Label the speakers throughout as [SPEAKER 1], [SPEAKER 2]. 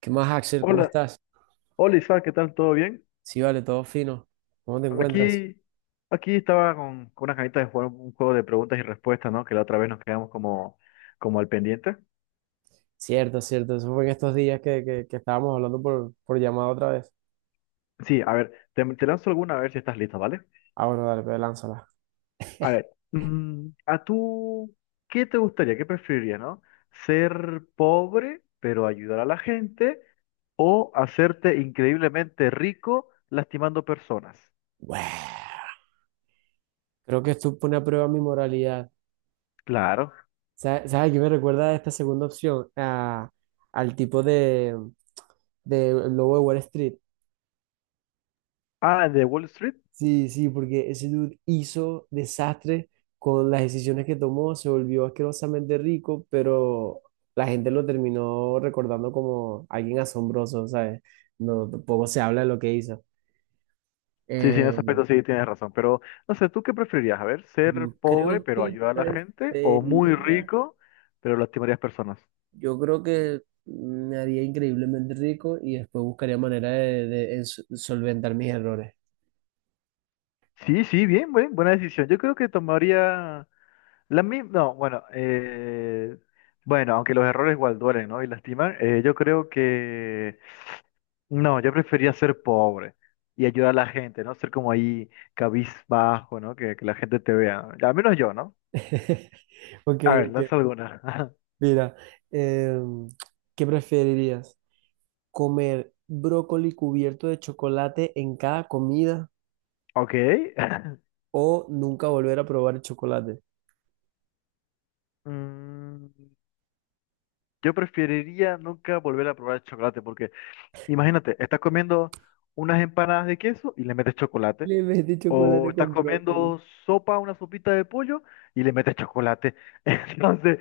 [SPEAKER 1] ¿Qué más, Axel? ¿Cómo
[SPEAKER 2] Hola,
[SPEAKER 1] estás?
[SPEAKER 2] hola Isaac, ¿qué tal? ¿Todo bien?
[SPEAKER 1] Sí, vale, todo fino. ¿Cómo te encuentras?
[SPEAKER 2] Aquí, aquí estaba con unas ganitas de jugar un juego de preguntas y respuestas, ¿no? Que la otra vez nos quedamos como al pendiente.
[SPEAKER 1] Cierto, cierto. Eso fue en estos días que estábamos hablando por llamada otra vez.
[SPEAKER 2] Sí, a ver, te lanzo alguna a ver si estás lista, ¿vale?
[SPEAKER 1] Ah, bueno, dale, pues lánzala.
[SPEAKER 2] A ver, ¿a tú qué te gustaría, qué preferirías, ¿no? ¿Ser pobre pero ayudar a la gente o hacerte increíblemente rico lastimando personas?
[SPEAKER 1] Bueh. Creo que esto pone a prueba mi moralidad.
[SPEAKER 2] Claro.
[SPEAKER 1] ¿Sabes qué me recuerda a esta segunda opción? Al tipo de Lobo de Wall Street.
[SPEAKER 2] Ah, de Wall Street.
[SPEAKER 1] Sí, sí, porque ese dude hizo desastre con las decisiones que tomó, se volvió asquerosamente rico, pero la gente lo terminó recordando como alguien asombroso, ¿sabes? No, tampoco se habla de lo que hizo.
[SPEAKER 2] Sí, sí, en
[SPEAKER 1] Eh,
[SPEAKER 2] ese aspecto sí tienes razón, pero no sé, ¿tú qué preferirías? A ver, ser
[SPEAKER 1] yo
[SPEAKER 2] pobre
[SPEAKER 1] creo
[SPEAKER 2] pero
[SPEAKER 1] que
[SPEAKER 2] ayudar a la gente o muy
[SPEAKER 1] preferiría,
[SPEAKER 2] rico pero lastimarías personas.
[SPEAKER 1] yo creo que me haría increíblemente rico y después buscaría manera de solventar mis errores.
[SPEAKER 2] Sí, sí, bien, buena decisión. Yo creo que tomaría la misma, no, bueno, bueno, aunque los errores igual duelen, ¿no? Y lastiman, yo creo que no, yo prefería ser pobre y ayudar a la gente, ¿no? Ser como ahí cabizbajo, ¿no? Que la gente te vea, al menos yo, ¿no?
[SPEAKER 1] Ok,
[SPEAKER 2] A ver,
[SPEAKER 1] ok.
[SPEAKER 2] lanza alguna.
[SPEAKER 1] Mira, em, ¿qué preferirías? Comer brócoli cubierto de chocolate en cada comida
[SPEAKER 2] Ok.
[SPEAKER 1] o nunca volver a probar el chocolate.
[SPEAKER 2] Mm, Yo preferiría nunca volver a probar el chocolate porque imagínate, estás comiendo unas empanadas de queso y le metes chocolate,
[SPEAKER 1] Le mete
[SPEAKER 2] o
[SPEAKER 1] chocolate
[SPEAKER 2] estás
[SPEAKER 1] con brócoli.
[SPEAKER 2] comiendo sopa, una sopita de pollo y le metes chocolate. Entonces,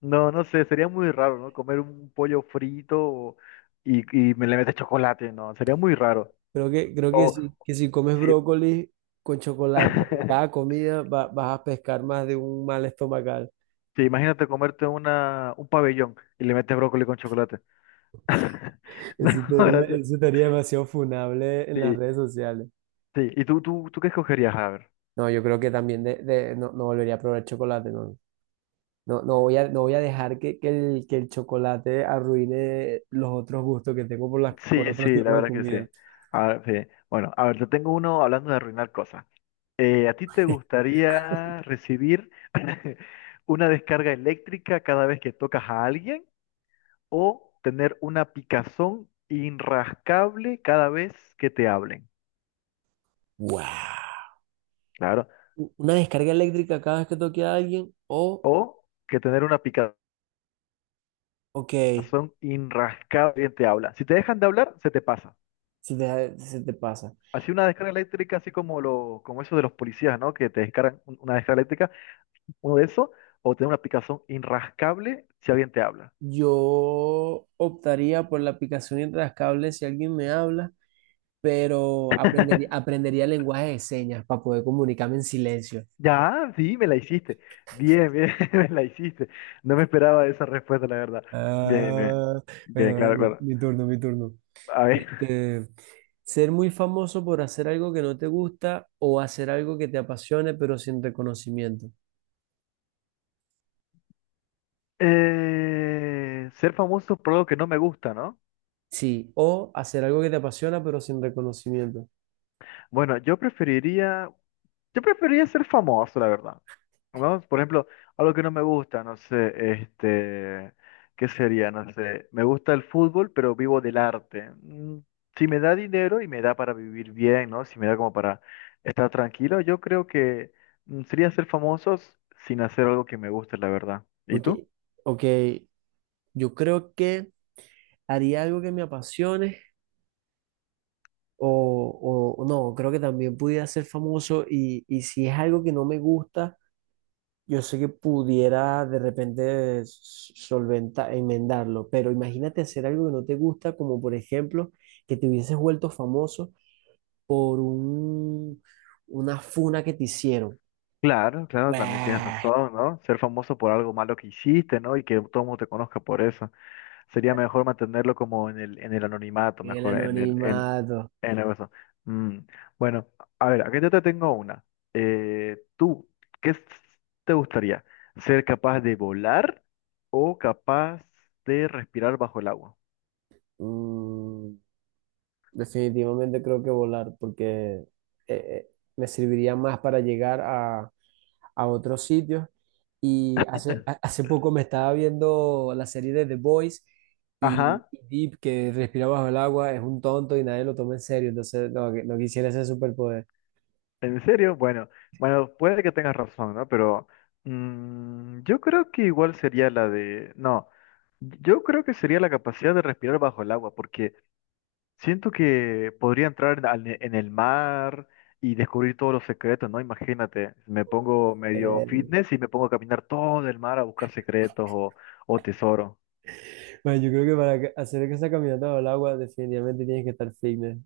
[SPEAKER 2] no, no sé, sería muy raro, ¿no? Comer un pollo frito y, y me le metes chocolate, no, sería muy raro.
[SPEAKER 1] Creo que
[SPEAKER 2] O
[SPEAKER 1] sí, que si comes
[SPEAKER 2] sí,
[SPEAKER 1] brócoli con chocolate en cada comida vas a pescar más de un mal estomacal.
[SPEAKER 2] sí, imagínate comerte una, un pabellón y le metes brócoli con chocolate. No,
[SPEAKER 1] Eso estaría,
[SPEAKER 2] gracias.
[SPEAKER 1] eso estaría demasiado funable en
[SPEAKER 2] Sí,
[SPEAKER 1] las redes sociales.
[SPEAKER 2] sí. ¿Y tú qué escogerías? A ver.
[SPEAKER 1] No, yo creo que también no, no volvería a probar chocolate, no. No, no voy a dejar que el chocolate arruine los otros gustos que tengo por por
[SPEAKER 2] Sí,
[SPEAKER 1] otro
[SPEAKER 2] sí, la
[SPEAKER 1] tipo de
[SPEAKER 2] verdad que sí.
[SPEAKER 1] comida.
[SPEAKER 2] A ver, sí. Bueno, a ver, yo tengo uno hablando de arruinar cosas. ¿A ti te gustaría recibir una descarga eléctrica cada vez que tocas a alguien o tener una picazón inrascable cada vez que te hablen?
[SPEAKER 1] Wow.
[SPEAKER 2] Claro.
[SPEAKER 1] Una descarga eléctrica cada vez que toque a alguien o,
[SPEAKER 2] O que tener una picazón
[SPEAKER 1] ok,
[SPEAKER 2] inrascable quien te habla. Si te dejan de hablar, se te pasa.
[SPEAKER 1] se te pasa.
[SPEAKER 2] Así una descarga eléctrica, así como lo, como eso de los policías, ¿no? Que te descargan una descarga eléctrica uno de esos, o tener una picazón inrascable si alguien te habla.
[SPEAKER 1] Yo optaría por la aplicación intrascable si alguien me habla, pero aprendería, aprendería lenguaje de señas para poder comunicarme en silencio.
[SPEAKER 2] Ya, sí, me la hiciste. Bien, bien, me la hiciste. No me esperaba esa respuesta, la verdad. Bien, bien.
[SPEAKER 1] Ah,
[SPEAKER 2] Bien,
[SPEAKER 1] bueno,
[SPEAKER 2] claro,
[SPEAKER 1] mi,
[SPEAKER 2] claro.
[SPEAKER 1] mi turno, mi turno.
[SPEAKER 2] A ver.
[SPEAKER 1] Este, ser muy famoso por hacer algo que no te gusta o hacer algo que te apasione pero sin reconocimiento.
[SPEAKER 2] Ser famoso por algo que no me gusta, ¿no?
[SPEAKER 1] Sí, o hacer algo que te apasiona pero sin reconocimiento.
[SPEAKER 2] Bueno, yo preferiría, yo preferiría ser famoso, la verdad. ¿No? Por ejemplo, algo que no me gusta, no sé, este, ¿qué sería? No sé, me gusta el fútbol, pero vivo del arte. Si me da dinero y me da para vivir bien, ¿no? Si me da como para estar tranquilo, yo creo que sería ser famosos sin hacer algo que me guste, la verdad. ¿Y tú?
[SPEAKER 1] Porque, ok, yo creo que haría algo que me apasione o no, creo que también pudiera ser famoso y si es algo que no me gusta, yo sé que pudiera de repente solventar, enmendarlo, pero imagínate hacer algo que no te gusta, como por ejemplo que te hubieses vuelto famoso por una funa que te hicieron.
[SPEAKER 2] Claro, claro, también tienes
[SPEAKER 1] ¡Bueh!
[SPEAKER 2] razón, ¿no? Ser famoso por algo malo que hiciste, ¿no? Y que todo el mundo te conozca por eso. Sería mejor mantenerlo como en el anonimato,
[SPEAKER 1] El
[SPEAKER 2] mejor
[SPEAKER 1] anonimato.
[SPEAKER 2] en algo eso. Mm, Bueno, a ver, aquí yo te tengo una. ¿Tú qué s- te gustaría? ¿Ser capaz de volar o capaz de respirar bajo el agua?
[SPEAKER 1] Mm, definitivamente creo que volar, porque eh, eh, me serviría más para llegar a otros sitios. Y hace, ha- hace poco me estaba viendo la serie de The Boys y,
[SPEAKER 2] Ajá,
[SPEAKER 1] y Deep, que respira bajo el agua, es un tonto y nadie lo toma en serio. Entonces, no, no quisiera ese superpoder.
[SPEAKER 2] ¿en serio? Bueno, bueno, puede que tengas razón, ¿no? Pero yo creo que igual sería la de... No, yo creo que sería la capacidad de respirar bajo el agua, porque siento que podría entrar en el mar y descubrir todos los secretos, ¿no? Imagínate, me pongo medio
[SPEAKER 1] Eh,
[SPEAKER 2] fitness y me pongo a caminar todo el mar a buscar secretos o tesoro.
[SPEAKER 1] bueno, yo creo que para hacer esa caminata bajo el agua, definitivamente tienes que estar fitness.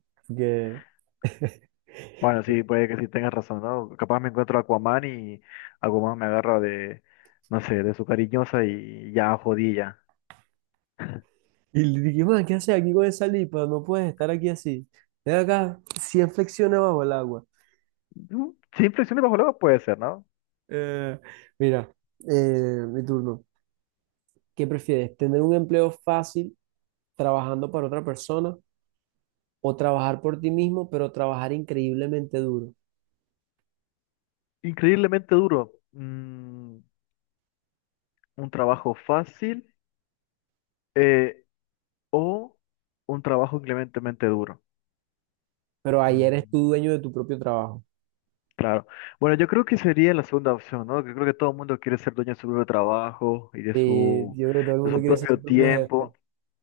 [SPEAKER 2] Bueno, sí, puede que sí tengas razón, ¿no? Capaz me encuentro a Aquaman y Aquaman me agarra de, no sé, de su cariñosa y ya jodí ya.
[SPEAKER 1] Y le dije, man, ¿qué haces aquí con esa lipa? No puedes estar aquí así. Ven acá, 100 flexiones bajo el agua.
[SPEAKER 2] Mm, Sin flexiones bajo el agua puede ser, ¿no?
[SPEAKER 1] Eh, mira, mi turno. ¿Qué prefieres? ¿Tener un empleo fácil trabajando para otra persona o trabajar por ti mismo, pero trabajar increíblemente duro?
[SPEAKER 2] Increíblemente duro. Un trabajo fácil eh, o un trabajo increíblemente duro.
[SPEAKER 1] Pero ahí eres
[SPEAKER 2] Mm.
[SPEAKER 1] tú dueño de tu propio trabajo.
[SPEAKER 2] Claro. Bueno, yo creo que sería la segunda opción, ¿no? Que creo que todo el mundo quiere ser dueño de su propio trabajo y
[SPEAKER 1] Yo creo que todo el
[SPEAKER 2] de
[SPEAKER 1] mundo
[SPEAKER 2] su
[SPEAKER 1] quiere ser su
[SPEAKER 2] propio
[SPEAKER 1] propio jefe.
[SPEAKER 2] tiempo.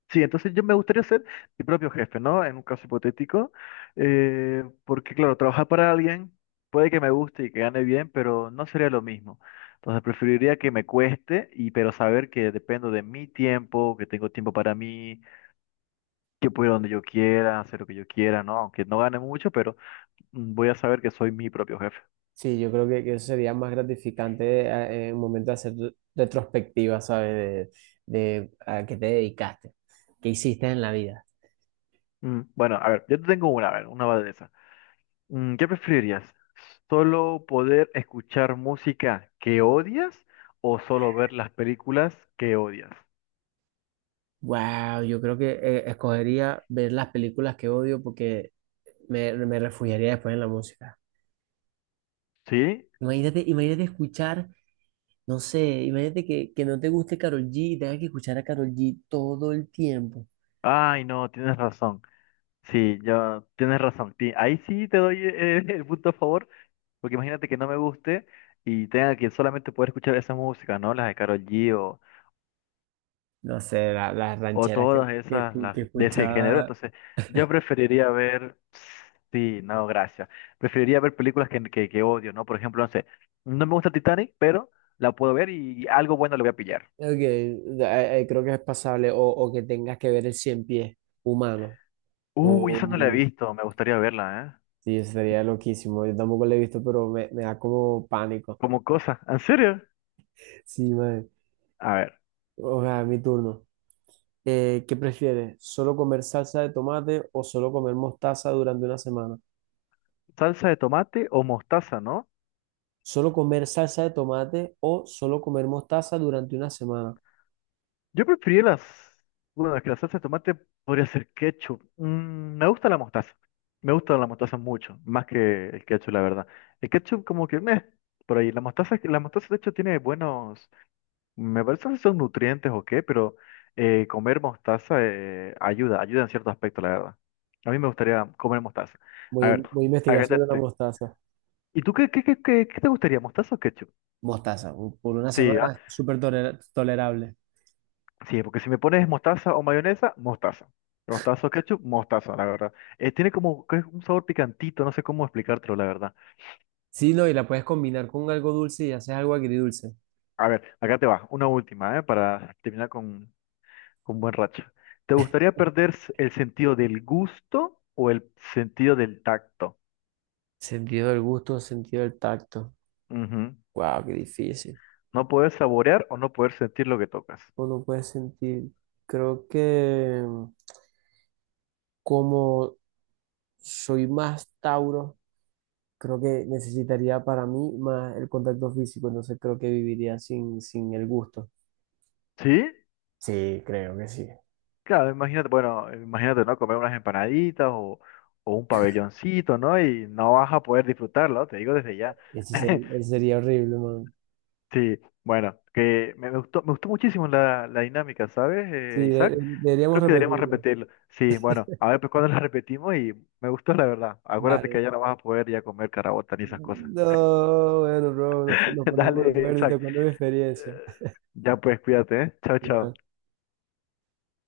[SPEAKER 2] Sí, entonces yo me gustaría ser mi propio jefe, ¿no? En un caso hipotético. Porque, claro, trabajar para alguien puede que me guste y que gane bien, pero no sería lo mismo. Entonces preferiría que me cueste, y, pero saber que dependo de mi tiempo, que tengo tiempo para mí, que puedo ir donde yo quiera, hacer lo que yo quiera, ¿no? Aunque no gane mucho, pero voy a saber que soy mi propio jefe.
[SPEAKER 1] Sí, yo creo que, eso sería más gratificante en un momento de hacer retrospectiva, ¿sabes? De, de a qué te dedicaste, qué hiciste en la vida.
[SPEAKER 2] Bueno, a ver, yo te tengo una, a ver, una va de esa. ¿Qué preferirías? ¿Solo poder escuchar música que odias o solo ver las películas que odias?
[SPEAKER 1] Wow, yo creo que escogería ver las películas que odio porque me refugiaría después en la música.
[SPEAKER 2] ¿Sí?
[SPEAKER 1] Imagínate escuchar, no sé, imagínate que no te guste Karol G y tengas que escuchar a Karol G todo el tiempo.
[SPEAKER 2] Ay, no, tienes razón. Sí, ya tienes razón. Ahí sí te doy el punto a favor, porque imagínate que no me guste y tenga que solamente poder escuchar esa música, ¿no? Las de Karol G
[SPEAKER 1] No sé, las
[SPEAKER 2] o
[SPEAKER 1] rancheras que,
[SPEAKER 2] todas
[SPEAKER 1] que,
[SPEAKER 2] esas
[SPEAKER 1] escu-
[SPEAKER 2] las
[SPEAKER 1] que
[SPEAKER 2] de ese género.
[SPEAKER 1] escuchaba.
[SPEAKER 2] Entonces, yo preferiría ver, sí, no, gracias. Preferiría ver películas que odio, ¿no? Por ejemplo, no sé, no me gusta Titanic, pero la puedo ver y algo bueno le voy a pillar.
[SPEAKER 1] Ok, creo que es pasable o que tengas que ver el cien pies humano.
[SPEAKER 2] Uy, esa
[SPEAKER 1] O,
[SPEAKER 2] no la he visto, me gustaría verla, ¿eh?
[SPEAKER 1] sí, sería loquísimo. Yo tampoco lo he visto, pero me da como pánico.
[SPEAKER 2] Como cosa, ¿en serio?
[SPEAKER 1] Sí, man.
[SPEAKER 2] A ver,
[SPEAKER 1] O sea, mi turno. ¿Qué prefieres? ¿Solo comer salsa de tomate o solo comer mostaza durante una semana?
[SPEAKER 2] salsa de tomate o mostaza, ¿no?
[SPEAKER 1] ¿Solo comer salsa de tomate o solo comer mostaza durante una semana?
[SPEAKER 2] Yo prefería las... Bueno, es que la salsa de tomate podría ser ketchup. Me gusta la mostaza. Me gusta la mostaza mucho, más que el ketchup, la verdad. El ketchup como que meh, por ahí. La mostaza de hecho tiene buenos... Me parece que son nutrientes o qué, pero comer mostaza ayuda, ayuda en cierto aspecto, la verdad. A mí me gustaría comer mostaza. A
[SPEAKER 1] Voy, a-
[SPEAKER 2] ver,
[SPEAKER 1] voy a investigar sobre la
[SPEAKER 2] agárrate.
[SPEAKER 1] mostaza.
[SPEAKER 2] ¿Y tú qué te gustaría, mostaza o ketchup?
[SPEAKER 1] Mostaza, por una
[SPEAKER 2] Sí, ¿ah?
[SPEAKER 1] semana, súper tolerable.
[SPEAKER 2] Sí, porque si me pones mostaza o mayonesa, mostaza. Mostaza o ketchup, mostaza, la verdad. Tiene como que es un sabor picantito, no sé cómo explicártelo, la verdad.
[SPEAKER 1] Sí, no, y la puedes combinar con algo dulce y haces algo agridulce.
[SPEAKER 2] A ver, acá te va, una última, ¿eh? Para terminar con buen racha. ¿Te gustaría perder el sentido del gusto o el sentido del tacto?
[SPEAKER 1] Sentido del gusto, sentido del tacto.
[SPEAKER 2] Ujú.
[SPEAKER 1] Wow, qué difícil.
[SPEAKER 2] No poder saborear o no poder sentir lo que tocas.
[SPEAKER 1] Uno puede sentir, creo que como soy más Tauro, creo que necesitaría para mí más el contacto físico, entonces creo que viviría sin el gusto.
[SPEAKER 2] ¿Sí?
[SPEAKER 1] Sí, creo que sí.
[SPEAKER 2] Claro, imagínate, bueno, imagínate, ¿no? Comer unas empanaditas o un pabelloncito, ¿no? Y no vas a poder disfrutarlo, te digo desde ya.
[SPEAKER 1] Ese sería, ese sería horrible, man.
[SPEAKER 2] Sí, bueno, que me gustó, me gustó muchísimo la, la dinámica, ¿sabes,
[SPEAKER 1] Sí, de-
[SPEAKER 2] Isaac? Yo
[SPEAKER 1] deberíamos
[SPEAKER 2] creo que deberíamos
[SPEAKER 1] repetirlo.
[SPEAKER 2] repetirlo. Sí, bueno, a ver pues cuando la repetimos y me gustó la verdad. Acuérdate que
[SPEAKER 1] Dale.
[SPEAKER 2] ya no vas a poder ya comer carabota ni esas cosas.
[SPEAKER 1] No, bueno, bro, nos ponemos de
[SPEAKER 2] Dale,
[SPEAKER 1] acuerdo y
[SPEAKER 2] Isaac.
[SPEAKER 1] te cuento mi experiencia.
[SPEAKER 2] Ya pues, cuídate, ¿eh? Chao, chao.
[SPEAKER 1] Igual.